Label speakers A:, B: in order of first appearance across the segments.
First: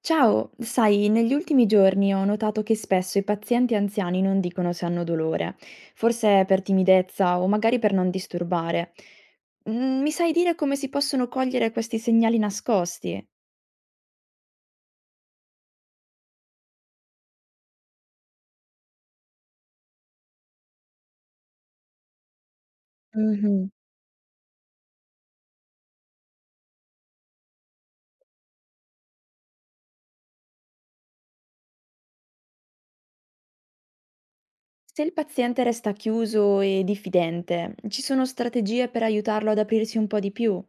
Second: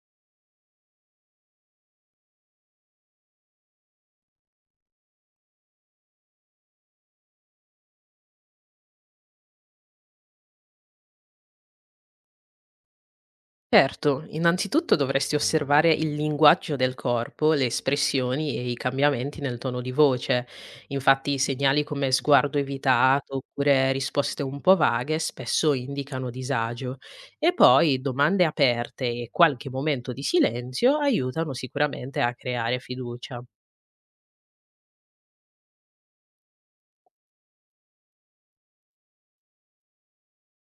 A: Ciao, sai, negli ultimi giorni ho notato che spesso i pazienti anziani non dicono se hanno dolore, forse per timidezza o magari per non disturbare. Mi sai dire come si possono cogliere questi segnali nascosti?
B: Certo, innanzitutto dovresti osservare il linguaggio del corpo, le espressioni e i cambiamenti nel tono di voce. Infatti, segnali come sguardo evitato
A: Mhm.
B: oppure risposte un po' vaghe spesso indicano disagio. E poi domande aperte e qualche momento di silenzio aiutano sicuramente a creare fiducia.
A: Se il paziente resta chiuso e diffidente, ci sono strategie per aiutarlo ad aprirsi un po' di più,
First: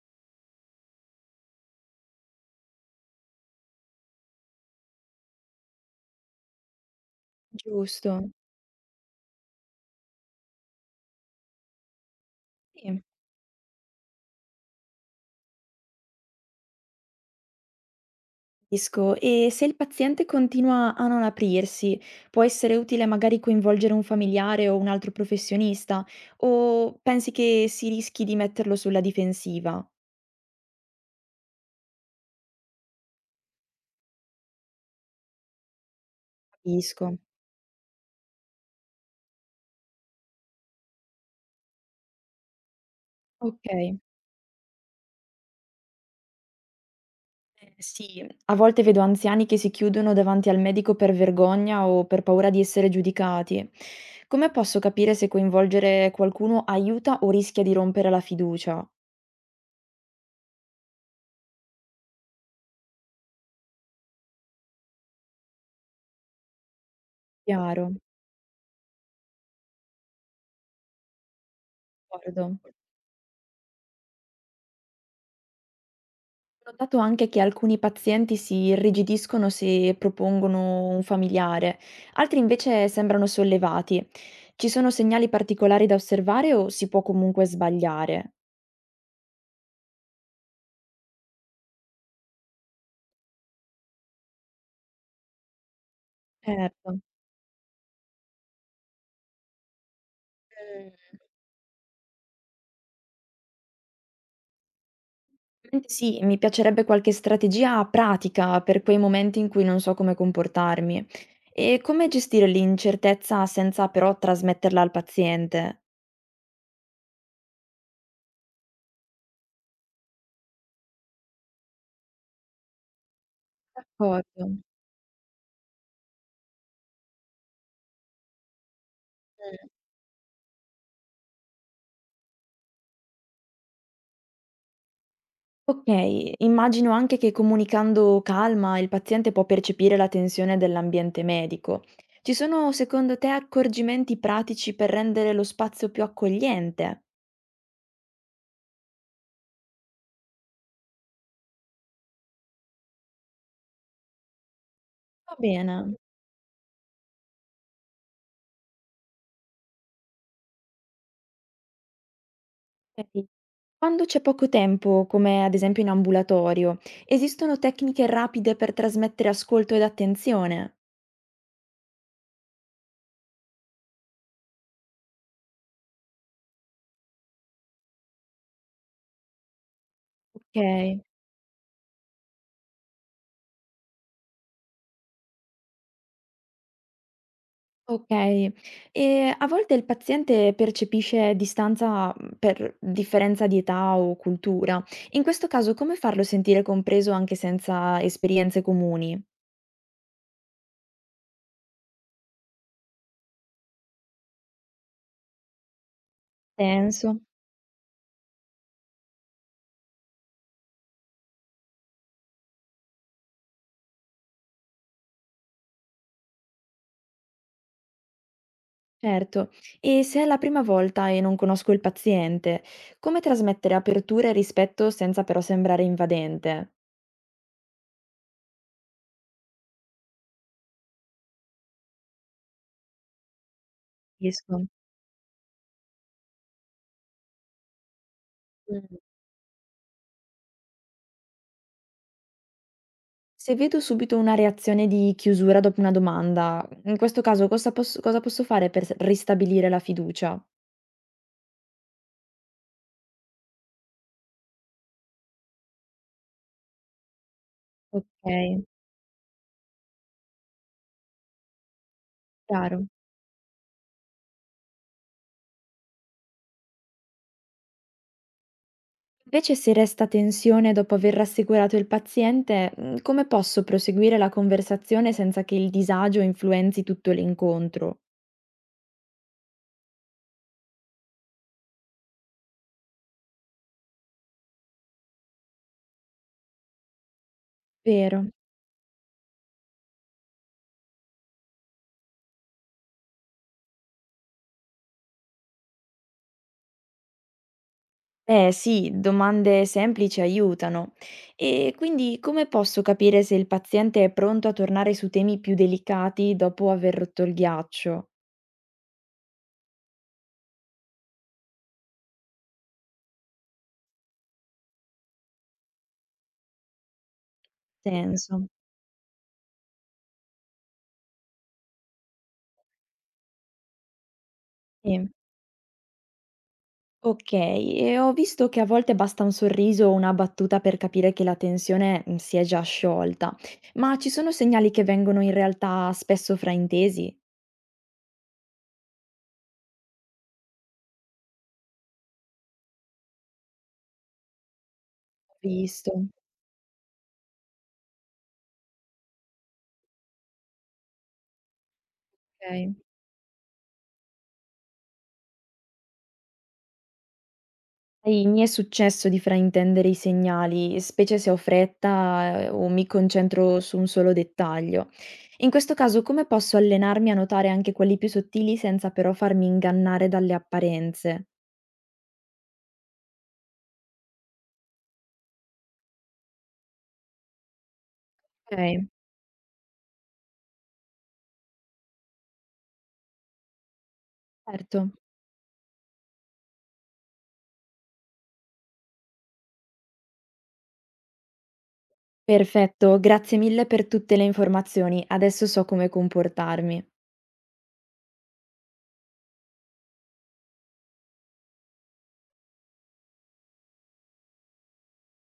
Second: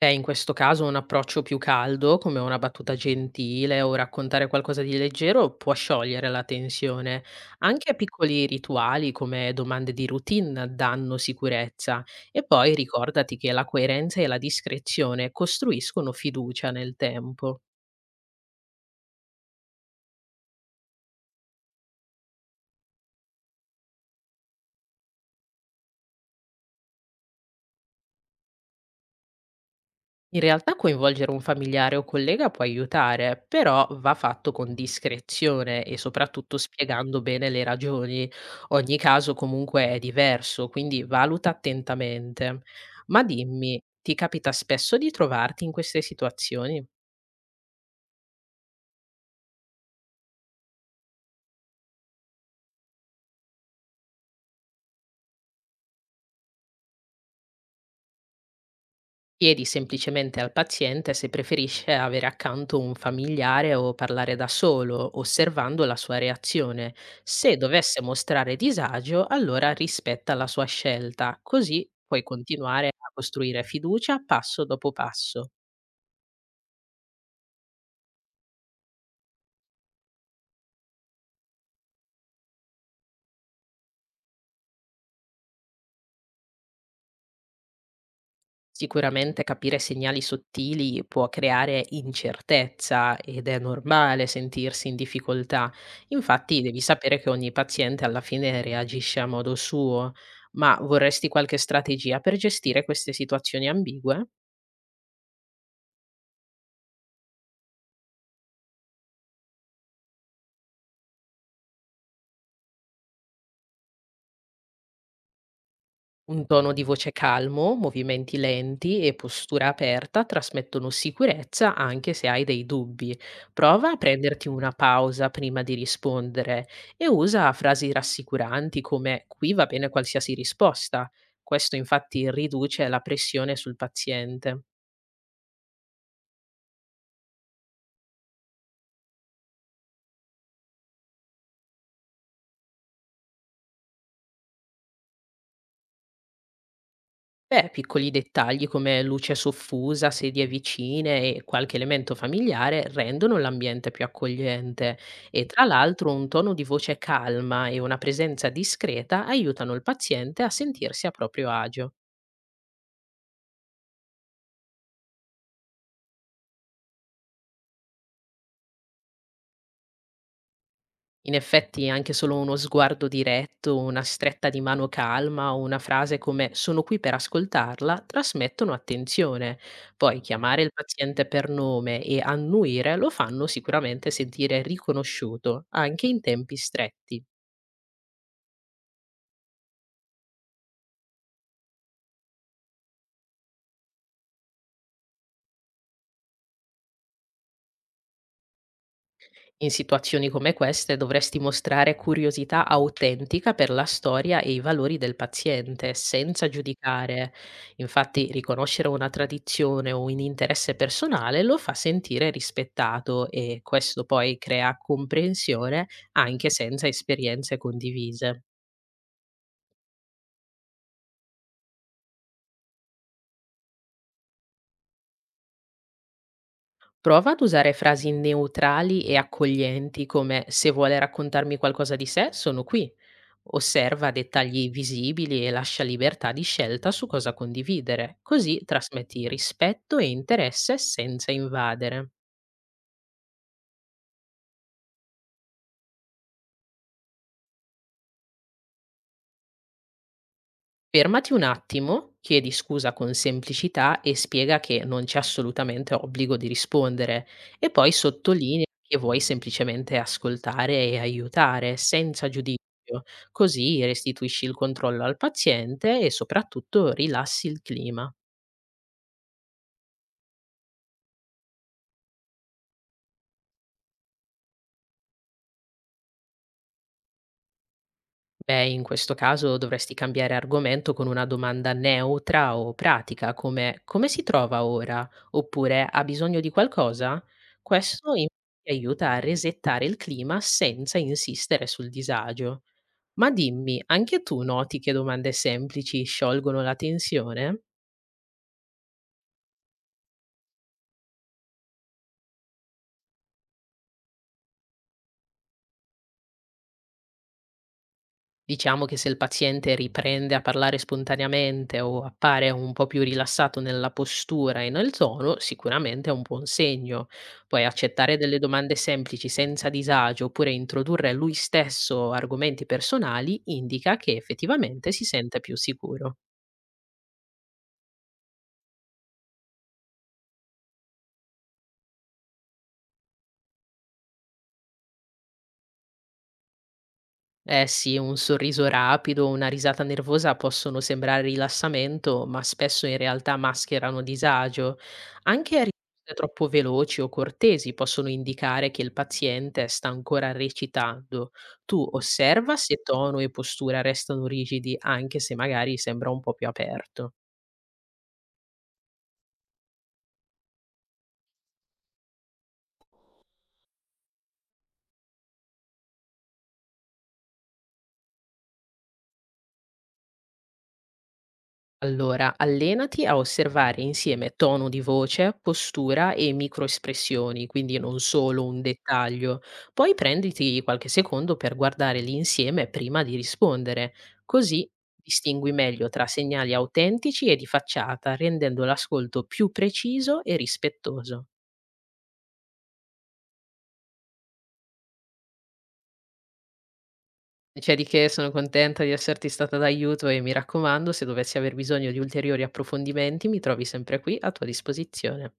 B: In questo caso un approccio più caldo, come una battuta gentile o raccontare qualcosa di leggero, può sciogliere la tensione. Anche
A: giusto?
B: piccoli rituali come domande di routine danno sicurezza. E poi
A: Sì.
B: ricordati che la coerenza e la discrezione costruiscono fiducia nel tempo.
A: Capisco. E se il paziente continua a non aprirsi, può essere utile magari coinvolgere un familiare o un altro professionista? O pensi che si rischi di metterlo sulla difensiva?
B: In realtà coinvolgere un familiare o collega può aiutare, però va fatto con discrezione e soprattutto
A: Capisco.
B: spiegando bene le ragioni. Ogni caso comunque è diverso, quindi valuta attentamente. Ma
A: Ok.
B: dimmi, ti capita spesso di trovarti in queste situazioni?
A: Sì, a volte vedo anziani che si chiudono davanti al medico per vergogna o per paura di essere giudicati. Come posso capire se coinvolgere qualcuno aiuta o rischia di rompere la fiducia?
B: Chiedi semplicemente al paziente se preferisce avere accanto un familiare o parlare da solo, osservando la sua reazione. Se
A: Chiaro,
B: dovesse mostrare disagio, allora rispetta la sua scelta, così puoi
A: d'accordo.
B: continuare a costruire fiducia passo dopo passo.
A: Ho notato anche che alcuni pazienti si irrigidiscono se propongono un familiare, altri invece sembrano sollevati. Ci sono segnali particolari da osservare o si può comunque sbagliare?
B: Sicuramente capire segnali sottili può creare incertezza ed è normale sentirsi in difficoltà. Infatti devi
A: Certo.
B: sapere che ogni paziente alla fine reagisce a modo suo, ma
A: Mm,
B: vorresti qualche strategia per gestire queste situazioni ambigue?
A: ovviamente sì, mi piacerebbe qualche strategia pratica per quei momenti in cui non so come comportarmi e come gestire l'incertezza senza però trasmetterla al paziente.
B: Un tono di voce calmo, movimenti lenti e postura aperta trasmettono sicurezza anche se hai dei dubbi. Prova a
A: D'accordo.
B: prenderti una pausa prima di rispondere e usa frasi rassicuranti come qui va bene qualsiasi risposta. Questo infatti riduce la pressione sul paziente.
A: Okay, immagino anche che comunicando calma il paziente può percepire la tensione dell'ambiente medico. Ci sono secondo te accorgimenti pratici per rendere lo spazio più accogliente?
B: Beh, piccoli dettagli come luce soffusa, sedie vicine e qualche elemento familiare rendono l'ambiente più accogliente
A: Va
B: e tra
A: bene.
B: l'altro un tono di voce calma e una presenza discreta aiutano il paziente a sentirsi a proprio agio.
A: Ok. Quando c'è poco tempo, come ad esempio in ambulatorio, esistono tecniche rapide per trasmettere ascolto ed attenzione?
B: In effetti anche solo uno sguardo diretto, una stretta di mano calma o una frase come sono qui per ascoltarla trasmettono attenzione. Poi chiamare il
A: Ok.
B: paziente per nome e annuire lo fanno sicuramente sentire riconosciuto anche in tempi stretti.
A: Okay. E a volte il paziente percepisce distanza per differenza di età o cultura. In questo caso come farlo sentire compreso anche senza esperienze comuni?
B: In situazioni come queste dovresti mostrare curiosità autentica per la storia e i valori del paziente, senza
A: Penso.
B: giudicare. Infatti, riconoscere una tradizione o un interesse personale lo fa sentire rispettato e questo poi crea comprensione anche senza esperienze condivise.
A: Certo. E se è la prima volta e non conosco il paziente, come trasmettere apertura e rispetto senza però sembrare invadente?
B: Prova ad usare frasi neutrali e accoglienti come se vuole raccontarmi qualcosa di sé, sono qui. Osserva
A: Capisco.
B: dettagli visibili e lascia libertà di scelta su cosa condividere, così
A: Mh.
B: trasmetti rispetto e interesse senza invadere.
A: Se vedo subito una reazione di chiusura dopo una domanda, in questo caso cosa posso fare per s ristabilire la fiducia?
B: Fermati un attimo, chiedi scusa con semplicità e spiega che non c'è assolutamente obbligo di rispondere e poi sottolinea
A: Okay,
B: che vuoi semplicemente ascoltare e aiutare senza giudizio,
A: chiaro.
B: così restituisci il controllo al paziente e soprattutto rilassi il clima.
A: Invece se resta tensione dopo aver rassicurato il paziente come posso proseguire la conversazione senza che il disagio influenzi tutto l'incontro?
B: Beh, in questo caso dovresti cambiare argomento con una domanda neutra o pratica, come come si trova ora? Oppure ha bisogno di qualcosa? Questo
A: Vero.
B: in- Ti aiuta a resettare il clima senza insistere sul disagio. Ma dimmi, anche tu noti che domande semplici sciolgono la tensione?
A: Eh sì, domande semplici aiutano. E quindi come posso capire se il paziente è pronto a tornare su temi più delicati dopo aver rotto il ghiaccio?
B: Diciamo che se il paziente riprende a parlare spontaneamente o appare un po' più rilassato nella postura e nel tono, sicuramente è un buon segno. Poi accettare delle
A: Senso,
B: domande semplici senza disagio oppure introdurre lui stesso argomenti personali indica che effettivamente si
A: sì.
B: sente più sicuro.
A: Okay, e ho visto che a volte basta un sorriso o una battuta per capire che la tensione si è già sciolta. Ma ci sono segnali che vengono in realtà spesso fraintesi?
B: Eh sì, un sorriso rapido o una risata nervosa possono sembrare rilassamento, ma spesso in realtà mascherano disagio.
A: Ho
B: Anche
A: visto,
B: risposte troppo veloci o cortesi possono indicare che il paziente sta ancora recitando. Tu osserva
A: okay.
B: se tono e postura restano rigidi, anche se magari sembra un po' più aperto.
A: Sai, mi è successo di fraintendere i segnali, specie se ho fretta o mi concentro su un solo dettaglio. In questo caso come posso allenarmi a notare anche quelli più sottili senza però farmi ingannare dalle apparenze?
B: Allora, allenati a osservare insieme tono di voce, postura e microespressioni, quindi non solo un
A: Okay,
B: dettaglio. Poi prenditi qualche secondo per guardare l'insieme prima di rispondere, così
A: certo.
B: distingui meglio tra segnali autentici e di facciata, rendendo l'ascolto più preciso e rispettoso.
A: Perfetto, grazie mille per tutte le informazioni. Adesso so come comportarmi.
B: C'è di che, sono contenta di esserti stata d'aiuto e mi raccomando, se dovessi aver bisogno di ulteriori approfondimenti, mi trovi sempre qui a tua disposizione.